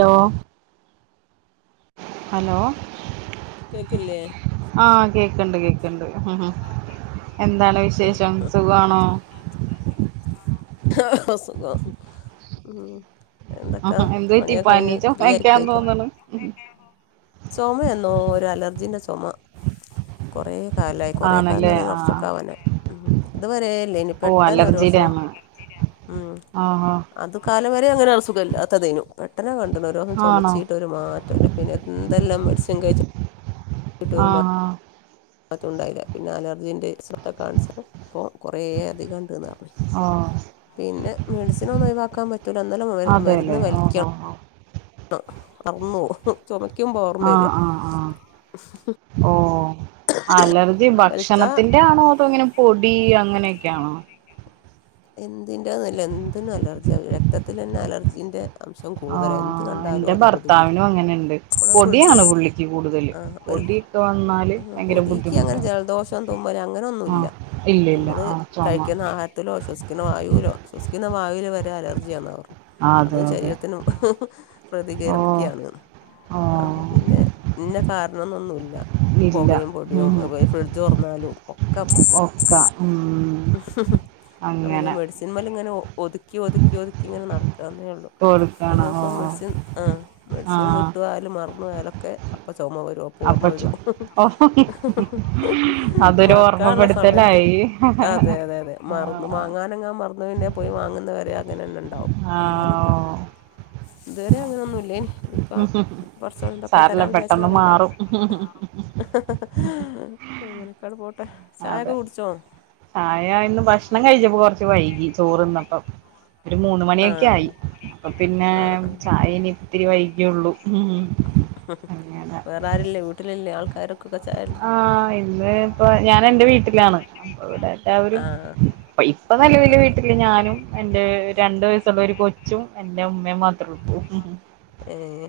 Law hello കേക്കില്ലേ ആഹ് കേക്ണ്ട് കേക്ണ്ട് ഉം ഉം എന്താണ് വിശേഷം സുഖാണോ സുഖോ എന്തൊക്കാ എന്ത് പറ്റി പണിയാ പനി കഴിഞ് ഫ്രീ ചൊമക്കാൻ ആയിരിക്കേക്കോ തോന്ന്ണ് ചുമയെന്നോ ഒരു അലർജിന്റെ ചൊ ഒമ കുറേ കാലായി കുറേ ആണല്ലേ കാലംന്നർഞ്ഞ ഒരു ആഹ് വർഷോക്കെ ആവാനായി ഉം ഇത് വരേല്ലേനി ഓഹ് അലർജിയുടെ പെട്ടെന്നൊരോസം ആണ് ഉം ആഹാ അത് കാ ലവരെ അങ്ങനെ അസുഖം ഇല്ലാത്തതേഞു പെട്ടെന്നാ കണ് ണ്ടന്നോരോന്ന് ആണോ ചുമച്ചീട്ടരു മാറ്റം ഇല്ല പിന്നെ എന്തെല്ലാം മെഡിസിൻ കഴിച് ആഹ് ആഹ് മാറ്റുണ്ടായില്ല പിന്നെ അലർജിന്റെ ഇസ് ഡോട്രെ കാൺചപ്പോ കൊ കുറേ അധികം ഉണ്ട്ന്ന്ർ ആഹ് മെഡിസിനൊന്നും ഒഴിവാക്കാൻ പറ്റൂല ന്നല മരുന്ന് അതെല്ലേ ഓഹ് വലിക്കണം ഓഹ് ഓഹ് അർന്നോഉ ചുമക്കുമ്പോ ഓർമ്മ വര ആഹ് ആഹ് ആഹ് ഓഹ് അലർജി ഭക്ഷണത്തിന്റെ ആണോ, അതോ ഇങ്ങനെ പൊടി അങ്ങനെയൊക്കെയാണോ? എന്തിന്റെയില്ല എന്തിനും അലർജിയാ, രക്തത്തിൽ തന്നെ അലർജിന്റെ. അംശം കൂടുതലാ എന്ത് ആഹ് കണ്ടാലോ എന്റെ അത് ഭർത്താവിനും പ്രതികരിക്കും അങ്ങനെണ്ട് ഫ്ര പൊടിയാണ് പുള്ളിക്ക് കൂടുതല് ആഹ് ഒരു. പൊടിയൊക്കെ വന്നാല് [unintelligible] ഭയങ്കര പൊടിക്ക് അങ്ങനെ ബുദ്ധിമുട്ടാ ജലദോഷം തുമ്മല് അങ്ങനെയെന്നുമല്ല ആഹ് ഇല്ല ഇല്ല നമ്മള്. ആഹ് ചൊമ കഴിക്കുന്ന ആഹാരത്തിലോ വിശ്വസിക്കുന്നു. വായുലോ വിശ്വസിക്കുന്ന വായുവിലെ വരെ അലർജിയാന്ന് പറഞ്ഞേ ആഹ് അതെ അതും അതെ ശരീരത്തിനും. ഓഹ് പ്രതികരിക്കുകയാണ് അപ്പോ ഓഹ് പിന്നെ പിന്നെ ഇനെ കാരണന്നൊന്നുമില്ല. ഇല്ല പുകയും പൊടിയും ഉം ഇപ്പൊ ഫ്രിഡ്ജ് തുറന്നാലും ഒക്കെ ഉം. ഒക്ക ഉം പിന്നെ അങ്ങനെ മെഡിസിൻ മേലെ ഇങ്ങനെ ഒതുക്കി ഒതുക്കി ഒതുക്കി ഇങ്ങനെ നടക്കന്നേയുള്ളൂ. ഒരു കൊടുക്കണം ദിവസം ഓഹ് മെഡിസിൻ ആഹ് മെഡിസിൻ ആഹ് വിട്ടുപോയാലും മറന്നുപോയാൽ ഒക്കെ അപ്പം ചുമ വരും. അപ്പം ഓർമ്മ അപ്പച്ചോ വരും ഓ അതൊരു മറക്കാനുള്ള സമയത്ത് ഓർമ്മപ്പെടുത്തലായി. അതെ അതെ അതെ മാറും. ഒന്ന് ആഹ് വാങ്ങാൻ അങ്ങനെ മറന്നു പോയേണ്ടേ പോയി വാങ്ങുന്നവരെ അങ്ങനെ തന്നെ ഉണ്ടാവും അങ്ങനെയൊക്കെ ആഹ്. ആഹ് ഇതുവരെ അങ്ങനെയെന്നും ഇല്ലേനി ഇപ്പൊ കുറച്ച് എന്തൊക്കെയോ സാരല്ല തരാന്ന് പെട്ടെന്ന് വിചാരിച്ചതാണ് എന്തേലും ആഹ് മാറും പെട്ടെന്ന്. അതു മാറും അങ്ങനെ ഒക്കെ പോട്ടെ, ചായയൊക്കെ അതെ കുടിച്ചോ? ചായ ഇന്ന് ഭക്ഷണം കഴിച്ചപ്പോ കൊറച്ച് വൈകി ചോറ് തിന്നപ്പോ. ഒരു മൂന്ന് ആ മണിയൊക്കെ ആയി, അപ്പൊ പിന്നെ ആ ആ ചായ ഇനി ഇത്തിരി വൈകും. അങ്ങനെ വേറെ ആരുമില്ലേ വീട്ടിലില്ലേ ആൾക്കാരൊക്കെ ചായയില്ലേ. ആഹ് ഇന്ന് ഇപ്പൊ ഞാൻ എന്റെ വീട്ടിലാണ്. അപ്പൊ ഇവിടെ എല്ലാവരും ആഹ് ഇപ്പൊ ആഹ് നിലവിൽ ആഹ് വീട്ടില് ഞാനും എന്റെ രണ്ട് വയസ്. ള്ള ഒരു കൊച്ചും എന്റെ ഉമ്മയും മാത്രമേ ഉള്ളൂ ഉം. ഏഹ്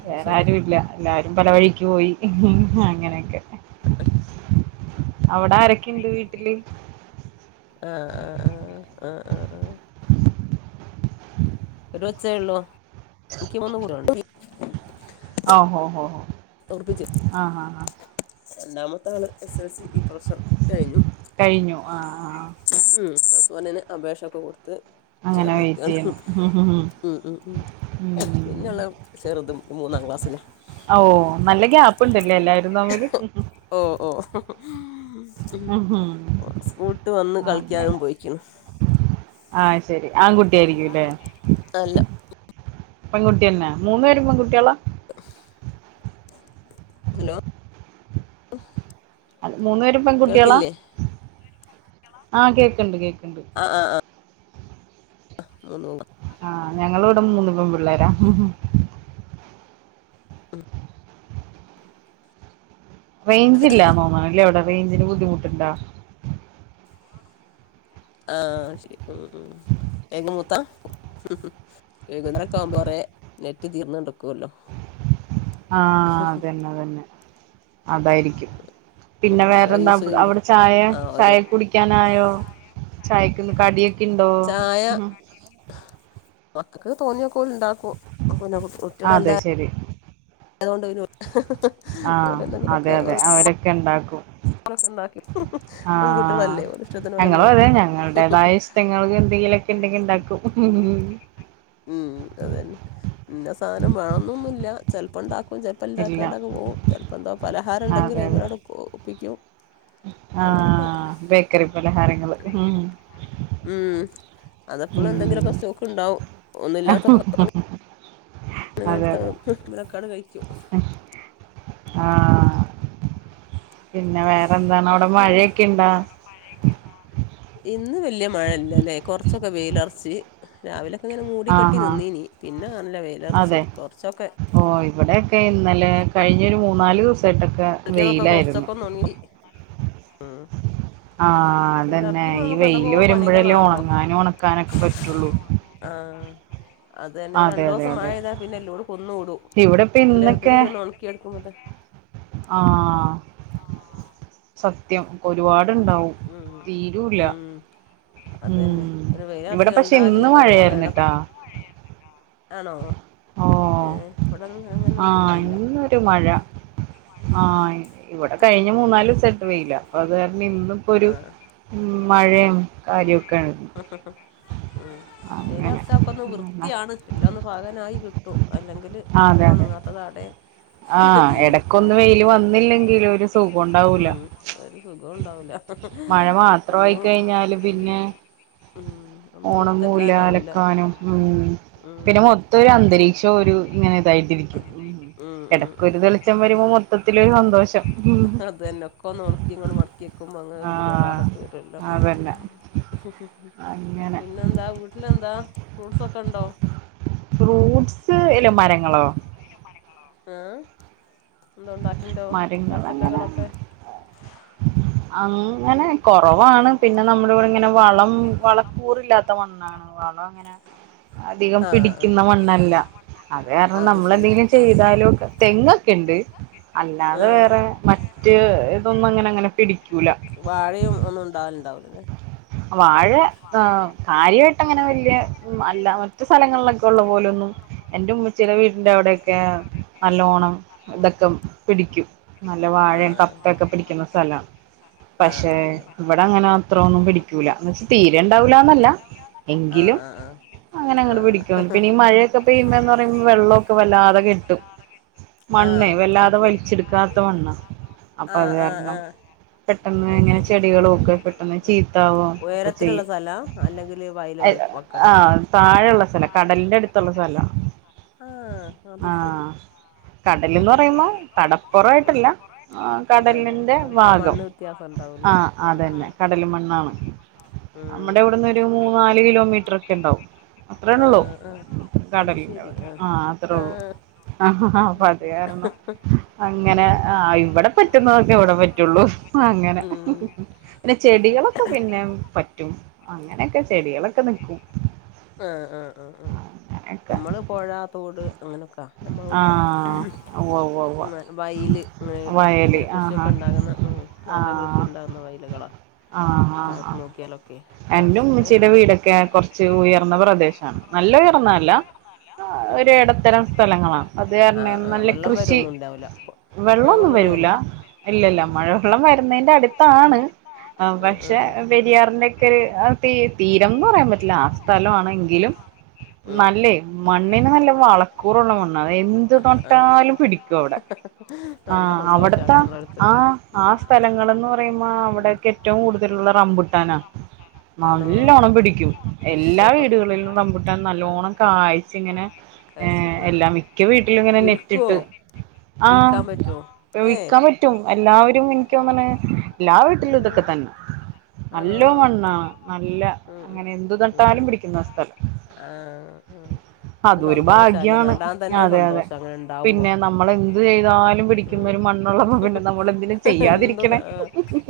അത് വേറെ ശരി ആരും ഇല്ല എല്ലാരും. പലവഴിക്ക് പോയി അങ്ങനെയൊക്കെ. ക്ക് അവിടെ ആരൊക്കെയുണ്ട് വീട്ടിൽ. ആഹ് ആഹ് ആഹ് ആഹ് അഹ് - ഒരുകൊച്ചേ ഉള്ളൂ എനിക്ക് മൂന്ന് കൂട്ടി- ഓഹോ ഹോ ഹോ ആഹ് ആഹ് ആഹ് - ന്താണ്. മൂത്താൾ എസ് എസ് എൽ സി ഈ പ്രൊവിഷം കഴിഞ്ഞു. കഴിഞ്ഞു ആഹ് ആഹ് ഹമ്. ഓനാനേ അപേക്ഷയൊക്കെ കോ അങ്ങനെ വെയിറ്റ് ചെയുന്നു. ഹ്മ് ഹ്മ്. ഉം ഉം ഉം പിന്നെുള്ള ചെറുതും മൂന്നാം ക്ലാസ്സില. ഓ നല്ല ഗ്യാപ് ഉണ്ടല്ലേ എല്ലാരും തമ്മിൽ. സ്കൂൾ വിട്ട് വന്ന് കളിക്കാനും അങ്ങനെ പോയിക്കണ്. ആഹ് ശെരി ആൺകുട്ടിയായിരിക്കും ല്ലേ. അല്ല പെൺകുട്ടിയന്നെ മോനേരും പെൺകുട്ടികളാ? ഹലോ- അല്ല മൂന്നു പേരും പെൺകുട്ടികളാ? കേൾക്കില്ലേ ആഹ് കേക്കുണ്ട് കേക്ക് ആഹ് ആഹ് ആഹ്. മൂന്ന് ആഹ് ഞങ്ങൾ ഇവിടെ മൂന്ന് പെണ്ണ് പിള്ളേരാ. റേഞ്ച് ഇല്ല തോന്നുന്നുലെ അവിടെ റേഞ്ച്ന് ബുദ്ധിമുട്ട് ഉണ്ടോ? ആഹ് ശരി ഉ ഉ ഏക മൂത്ത. [unintelligible] നെറ്റ് തീർന്നടുക്കുവല്ലോ? ആഹ് അതന്നെ ആതന്നെ അതായിരിക്കും. ഉം പിന്നെ കൊറേ വേറെന്താ യൂസ് ചെയ്യുമ്പോ അവിടെ ചായ ആഹ് ഓരോ ചായ കുടിക്കാനായോ ചായ പിന്നെ കടിയൊക്കെ ഇണ്ടോ? മക്കൾക് തോന്നിയതോക്കെ ഓല് ഇണ്ടാക്കും പിന്നെ കുട്ടികൾ അതെ എല്ലാം ശരി. അത്കൊണ്ട് ഓരു ആഹ് ഓലെ അതെ എന്തെങ്കിലുമൊക്കെ അതെ അവരൊക്കെ ഇണ്ടാക്കും. റുണ്ടാക്കി ആഹ് പെൺകുട്ടികളല്ലേ ഒരിഷ്ടത്തിന ഞങ്ങളും ഒരങ്ങാക്കൂ- [unintelligible] ലൊക്കെ ഉണ്ടെങ്കി ഉണ്ടാക്കും ഹ്മ്മ് ഹമ്. ഉം അതന്നെ ഇന്ന സാധനം വേണംന്നന്നില്ല ചെലപ്പോ ണ്ടാക്കും. ഇപ്പ ചെലപ്പം ഇല്ല ഇണ്ടാക്കാണ്ടൊക്കെ പോവും ചെലപ്പം എന്തോ അതെ പലഹാരംണ്ടങ്കിൽ അതെ അയ്മങ്ങാട്ട് ഒപ്പിക്കും. അങ്ങനൊക്കെ ആഹ് ബേക്കറി പലഹാരങ്ങൾ ഹമ്. മ് അതപ്പോഴും എന്തെങ്കിലും ഒക്കെ സ്റ്റോക്ക് ഉണ്ടാവും. അതെ അതെ അങ്ങടുത്തതും [unintelligible] കഴിക്കും. ആഹ് പിന്നെ വേറെ എന്താണ് അവിടെ പിന്നെ മഴയൊക്കെ ഇണ്ടാ? ഇന്ന് വലിയ മഴയല്ല അല്ലേ കുറച്ചൊക്കെ വെയിലറച്ച് രാവിലെ. ങ്ങനെ മൂടി കെട്ടി ആഹാ നിന്നീനി പിന്നെ നല്ല വെയിലർച് കൊറച്ചൊക്കെ. ക്കെ ഇന്നലെ കഴിഞ്ഞ ഒരു മൂന്നാലൂസായിട്ടക്കെ വെയിലായിരുന്നു. ആഹ് - ആഹ് അതന്നെ ഈ വെയില് വരുമ്പോഴല്ലേ പണികളാണല്ലോ ഒണങ്ങാനും ഒണക്കാനൊക്കെ പറ്റുള്ളൂ. ആഹ്- അതന്നെ അതെ രണ്ടു അതെ ദിവസം മഴ അതെ പെയ്ത പിന്നെ എലൂടെ കുന്ന് കൂടും ഇവിടെ ഇപ്പ എല്ല ഇന്നൊക്കെ കൂടി ഒന്ന് ഉണക്കി എടുക്കുമ്പോ ആഹ് സ ത്യം പിന്നെ ഒരുപാടുണ്ടാവും ഉം തീരുല്ല. ഉം അതന്നെ ഉം ഒരു വെയിലറച്ച് ഇവിടെ പക്ഷെ കണ്ടാല് ഇന്ന് ഓരോന്ന് മഴയായിരുന്ന് എടക്ക് ട്ടാ. ആണോ, ഏ ഇവടെന്നു അങ്ങനൊന്നും ആഹ് പെയ്തില്ല. ഇന്നൊരു മഴ മം ആഹ് ഇവിടെ കഴിഞ്ഞ മൂന്നാലുദിവസായിട്ട് വെയില അപ്പൊ അത് കാരണം ഇന്നിപ്പോ ഒരു ആഹ് മം ഉം മഴയും കാര്യൊക്കെയണ്. മം എല്ലാസൊക്കെ ഒന്ന് വൃത്തിയാണ് എല്ലാം ഒന്ന് പകാനായി. അല്ലെങ്കിൽ ആഹ് കൊറെ അതെ അതെ ഒണങ്ങാത്തത് അടെ ആഹ് എടക്കൊന്ന് വെയില് വന്നില്ലെങ്കി ഒരു സുഖം ഒണ്ടാവു മ് ഒരു സുഖം ഒണ്ടാവൂല മഴ ഒന്നും മ് ഒണങ്ങുല അലക്കാനും ഉം മ് പിന്നെ മൊത്തം ഒരു അന്തരീക്ഷം ഒരു ആഹ് മ് എടക്ക് ഒരു തെളിച്ചം വരുമ്പോ മൊത്തത്തിലൊരു സന്തോഷം മ് ക്കൊന്ന് ഒണക്കി [unintelligible] മടക്കി വെക്കുമ്പോ അങ്ങനെ നമുക്ക് ആഹ് റാഹത്ത് വരെല്ല. അതന്നെ അങ്ങനെ പിന്നെന്താ വീട്ടിലെന്താ ഫ്രൂട്ട്സൊക്കെ ഇണ്ടോ? ഫ്രൂട്ട്സ് ഇല്ല മരങ്ങൾ ആഹ് എന്താ ഒണ്ടാക്കിണ്ടോ മരങ്ങളങ്ങനെ പച്ചക്കറികളൊക്കെ. അങ്ങനെ കൊറവാണ് പിന്നെ നമ്മൾ ഇവിടെ ഇങ്ങനെ വളം വളക്കൂറില്ലാത്ത മണ്ണാണ്, വളം ഇങ്ങനെ അധികം ആഹ് ആഹ് പിടിക്കുന്ന മണ്ണല്ല. അത് കാരണം നമ്മൾ ശരി ആഹ് എന്തെങ്കിലും ചെയ്താലും തെങ്ങൊക്കെ ഇണ്ട്. അല്ലാതെ ആഹ് വേറെ മറ്റ് ഇതൊന്നും അങ്ങനെ അങ്ങനെ പിടിക്കൂല. ണ്ടാവുല്ലല്ലേ. വാഴ കാ കാര്യാ ട്ടങ്ങനെ വലിയ മ് അല്ല മറ്റ് സ്ഥലങ്ങളിലൊക്കെ ഒള്ള പോലൊന്നും എന്റെ ഉമ്മച്ചീടെ വീടിന്റെ അവിടെയൊക്കെ നല്ലോണം ഇതൊക്കെ പിടിക്കും. നല്ല വാഴെ ആഹ് കപ്പെക്കെ പിടിക്ക്ന്ന സ്ഥല. പക്ഷേ ആഹ് ആഹ് ഇവിടെ അങ്ങനെ അത്രോന്നും പിടി ക്കൂല എന്ന് വെച്ച തീരെ ഇണ്ടാവൂലന്നല്ല ആഹ് എങ്കിലും ആഹ് ആഹ് അങ്ങനെ അങ്ങട് ആഹ് പിടിക്കും ആഹ് പിന്നെ ഈ മഴയൊക്കെ പെയ്യുമ്പ എന്ന് പറയുമ്പോ വെള്ളോക്കെ വല്ലാതെ കെട്ടും. ആഹ് മണ്ണേ ആഹ് അത് വല്ലാതെ ശരി വലിച്ചെടുക്കാത്ത മണ്ണാ. അപ്പ അത് ആഹ് ആഹ് കാരണം ആഹ് പെട്ടെന്ന് അത് ഇങ്ങനെ ശരി ചെടികളൊക്കെ പെട്ടെന്ന് ചീ ത്ത ആവും ഒക്കെ ഉയരത്തിലുള്ള ചെയ്യും, സ്ഥലാ അല്ലെങ്കിൽ വയല് വക്കങ്ങനെ ആഹ് താഴെള്ള സ്ഥലം കടലിന്റെ അട് ത്തുള്ള സ്ഥലാ. ആഹ് അത് ശെരി. കടലിന്ന് പറയുമ്പോ കടപ്പുറായിട്ടില്ല. ആ അതെ അതെ കടലിന്റെ ആ ആ ഭാഗം മണ്ണ് വ്യത്യാസം ഉണ്ടാവൂല്ലേ ആഹ് അതന്നെ ആഹ് കടല് മണ്ണാണ്. നമ്മുടെ ഉം ഇവിടുന്ന് ഒരു മൂന്നാല് കിലോമീറ്റർ ഒക്കെ ഇണ്ടാവും. അത്രേ ഉള്ളൂ ആഹ് ആഹ് അത് കടലിന്റെ ശരി അവിടെ ആഹ് അത്രേ ഉള്ളൂ. ആഹ് ആഹ് ഹ ഹാ അപ്പ അത് കാരണം അങ്ങനെ ഉം ആ ഇവിടെ പറ്റുന്നതൊക്കെ ഇവിടെ പറ്റുള്ളൂ. അങ്ങനെ ഉം പിന്നെ അത് ശരി ചെടികളൊ [unintelligible] പറ്റും അങ്ങനെയൊക്കെ ചെടികളൊക്കെ നിക്കും. ആഹ് ആഹ് ആഹ് ആഹ് അങ്ങനെയൊക്കെ നമ്മള് പൊഴ, തോട് അങ്ങനെയൊക്ക നമ്മള് കൊണ്ടടുത്ത് ആഹ് [unintelligible] ഉവ്വ ഉവ്വ ഉവ്വ വയി ല് ഇങ്ങനെ വയല് അങ്ങനെ ആഹ് കൃഷിയൊക്കെ ആഹ് ഇണ്ടാകുന്ന മ് നല്ല കൃഷി ആഹ് ഇണ്ടാകുന്ന വയലുകളാ. ആഹ് ആഹ് താഴോട്ട് ആഹ് നോക്കിയാലൊക്കെ എന്റെ കൊറച്ചൊക്കെ ഉമ്മച്ചീടെ ഉം വീടൊക്കെ കൊറച്ച് ഉയ [unintelligible] പ്രദേശാണ്, നല്ല [unintelligible] അല്ല, ആഹ് ഉം ഒര് എടത്തരം സ്ഥലങ്ങളാണ് അത് കാരണം ആഹ് [unintelligible] ആഹ് വെള്ളം വരൊന്നും ഉണ്ടാവില്ല ഇപ്പോ. വെള്ളൊന്നും വരൂല, ഇല്ല ഇല്ല മഴവെള്ളം വരുന്നെന്റെ അടുത്താണ്. ആഹ് പക്ഷേ പെരിയാറിന്റെ ഒക്കെ ഒര് ആ തീ തീരംന്ന് പറയാൻ പറ്റില്ല, ആ സ്ഥ ലം ആണെങ്കിലും ഉം ഉം നല്ലേ മണ്ണിന് നല്ല വളക്കൂറുള്ള മണ്ണാണ്, എന്ത് ആഹ് ആഹ് നട്ടാലും പിടിക്കും അവിടെ. നല്ല ആഹ് സന്തോഷാ അവിടത്തെ അങ്ങനെള്ളോട്ത്ത് ആ ആ ഉം സ്ഥലങ്ങളെന്ന് പറയുമ്പോ ഉം അവിടെക് ഏറ്റവും കൂടുതലുള്ള റംമ്പുട്ടാനാ ആണോ നല്ലോണം പിടിക്കും, എല്ലാ വീടുകളിലും ശോ റംബുട്ടാൻ ആഹ് നല്ലോണ്ണം കായ്ച്ച് ഇങ്ങനെ ഏഹ് കാഴ്ചക്കോ എല്ലാ മിക്ക ഉം വീട്ടിലും ഇങ്ങനെ വിൽക്കോ നെറ്റിട്ട് ആഹ് വിൽക്കാൻ പറ്റോ ഏഹ് ഉഴിക്കാൻ പറ്റും എല്ലാവരും എനിക്കൊന്നനെ എല്ലാ വീട്ടിലും ഇതൊ ഏഹ് ക്കെ തന്നെ. ആണോ നല്ലോ മണ്ണാണ്, നല്ല ഉം ഉം അങ്ങനെ എന്തു നട്ടാലും ഉം പിടിക്കുന്ന സ്ഥലം. ആഹ് അതൊരു സന്തോഷല്ലേ ഭാഗ്യാണ് നടാൻ തന്നെ അതെ അതെ സന്തോഷം അങ്ങനുണ്ടാവുമ്പോ, പിന്നെ നമ്മൾ എന്ത് ചെയ്താലും പിടിക്കുന്ന മ് ഒരു മണ്ണുള്ളപ്പോ പിന്നെ നമ്മൾ എന്തിനും എന്തോന്ന ചെയ്യാതിരിക്കണേ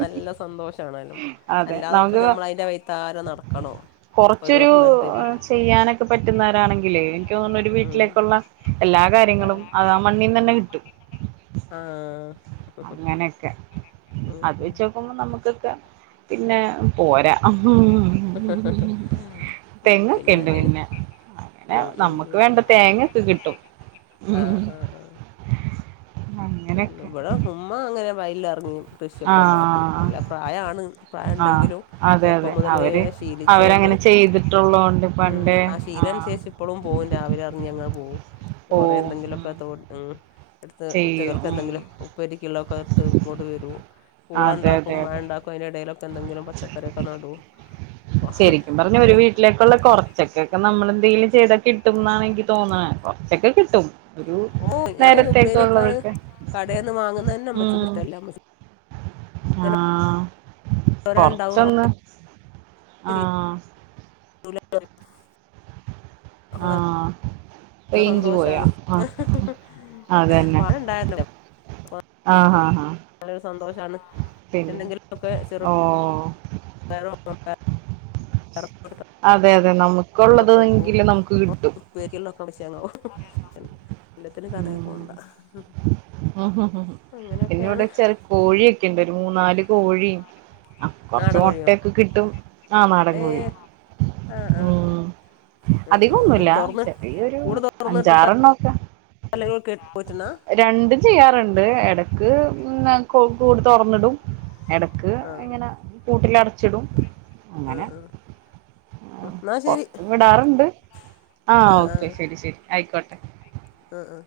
നല്ല സന്തോഷാണേലും അതെ അല്ലാതിപ്പം നമ്മൾ അതിന്റെ വൈത്താര നടക്കണോ? കൊറച്ചൊരു ഒരോസം നട്ട് ആ പിറ്റേ ചെയ്യാനൊക്കെ പറ്റുന്നോരാണെങ്കിലേ എനിക്കു തോന്നുന്നു ഒരു ഉം വീട്ടിലേക്കുള്ള എല്ലാ കാര്യങ്ങളും ആഹ് അത് ആ മണ്ണീന്നന്നെ കിട്ടും. ആഹ് അങ്ങനെയൊക്കെ ഉം അത് ഉം വെച്ചോക്കുമ്പോ നമ്മക് ഇതൊക്കെ പിന്നെ പോരാ ഉം തെങ്ങൊക്കെയിണ്ട് അയിന് പിന്നെ അങ്ങനെ ഉം ഉം നമ്മുക്ക് ഉം ഉം വേണ്ട തേങ്ങക്കെ കിട്ടും, മ് ഇവടെ ഉമ്മ അങ്ങനെ വയലിലെറങ്ങി കൃഷിയൊക്കെ ഒണ്ടാക്കും, ആഹ് നല്ല പ്രായാണ് ആഹ് പ്രായെണ്ടെങ്കിലും അതെ അതെ ചെറുപ്പം മുതലേ അവര് ശീലിച്ചോണ്ട് അവരങ്ങനെ ചെയ്തിട്ടുള്ളോണ്ട് മ് പണ്ടേ ആ ആഹ് ശീലനുസരിച്ച് ഇപ്പളും പോകും രാവിലെ എറങ്ങി അങ്ങ പോകും. കൊറെേ പോവും ഉം എന്തെങ്കിലൊക്കെ തോട് മ് എടുത്ത് ചെയ്യും ഉം ചെലർക്കെന്തെങ്കിലും ഉപ്പേരിക്കുള്ളാക്കത്ത് ഇങ്ങോട്ട് വരും, പൂള അതെ ഇണ്ടാക്കും അതെ അതെ [unintelligible] അയിനെടയിലെക് [unintelligible] എന്തെങ്കിലും പച്ചക്കറിയൊക്കെ നടു. ശരിക്കും പറഞ്ഞാ ഒരു വീട്ടിലേക്കുള്ള കുറച്ചൊക്കൊക്കെ നമ്മളെന്തെങ്കിലും ചെയ്താ കിട്ടുംന്നാണെനിക്ക് തോന്നണെ കൊറച്ചൊക്കെ കിട്ടും. ഒരു ഓ ഞാക്കൊന്ന് ഉപ്പേരി വെക്കാൻ നേരത്തേക്കൊള്ളതൊക്കെ കടേന്ന് വാങ്ങുന്നതന്നെ മ് അമ്മച്ചിക്ക് ഇഷ്ടല്ല അമ്മച്ചി ആഹ് ഉണ്ടാവും കൊറച്ചൊന്ന്. ആഹ് അപ്പൊ ആഹ് നല്ല റേഞ്ച് പോയാ സന്തോഷാണ്, ആഹ് അതന്നെ വാഴ [unintelligible] വാ ആഹ് ആഹ് ആഹ് വളരെ സന്തോഷാണ് പിന്നെ എന്തെങ്കിലൊക്കെ ചെറു ഓ [unintelligible] [unintelligible] [unintelligible] [unintelligible] തെ നമുക്കുള്ളത് എങ്കിലും നമുക്ക് കിട്ടും [unintelligible] എല്ലത്തിനും കടേ പോണ്ട ഹ ഹ പിന്നെ അങ്ങനെയൊക്കെയാണ് ഇവടെ ചെറു കോഴിയൊക്കെ ഇണ്ട് ഒരു മൂന്നാല് കോഴിം ആഹ് കൊറ്ച്ചു നാടൻ കോഴിയോ മുട്ടെക്കെ കിട്ടും. ആ നാടൻ ഏ കോഴി ആ ആ ആ ഉം ആ ആ അത് അധികൊന്നുല്ല. തുറന്ന് ചെറിയൊരു അഞ്ചാറണ്ണൊക്കെ തല്ലൾ കേട്ട് [unintelligible] രണ്ടും ചെയ്യാറ്ണ്ട്. എടക്ക് ന കൂടു തൊറന്നിടും എടക്ക് ആ അങ്ങന കൂട്ടിലടച്ചിടും ആ അങ്ങനെ ആ ആഹ് എന്നാ ശരി പൊറ്ത്ത് വിടാറ്ണ്ട്. ആഹ് ഓക്കെ ശരി ശരി ആയിക്കോട്ടെ ഉം ഉം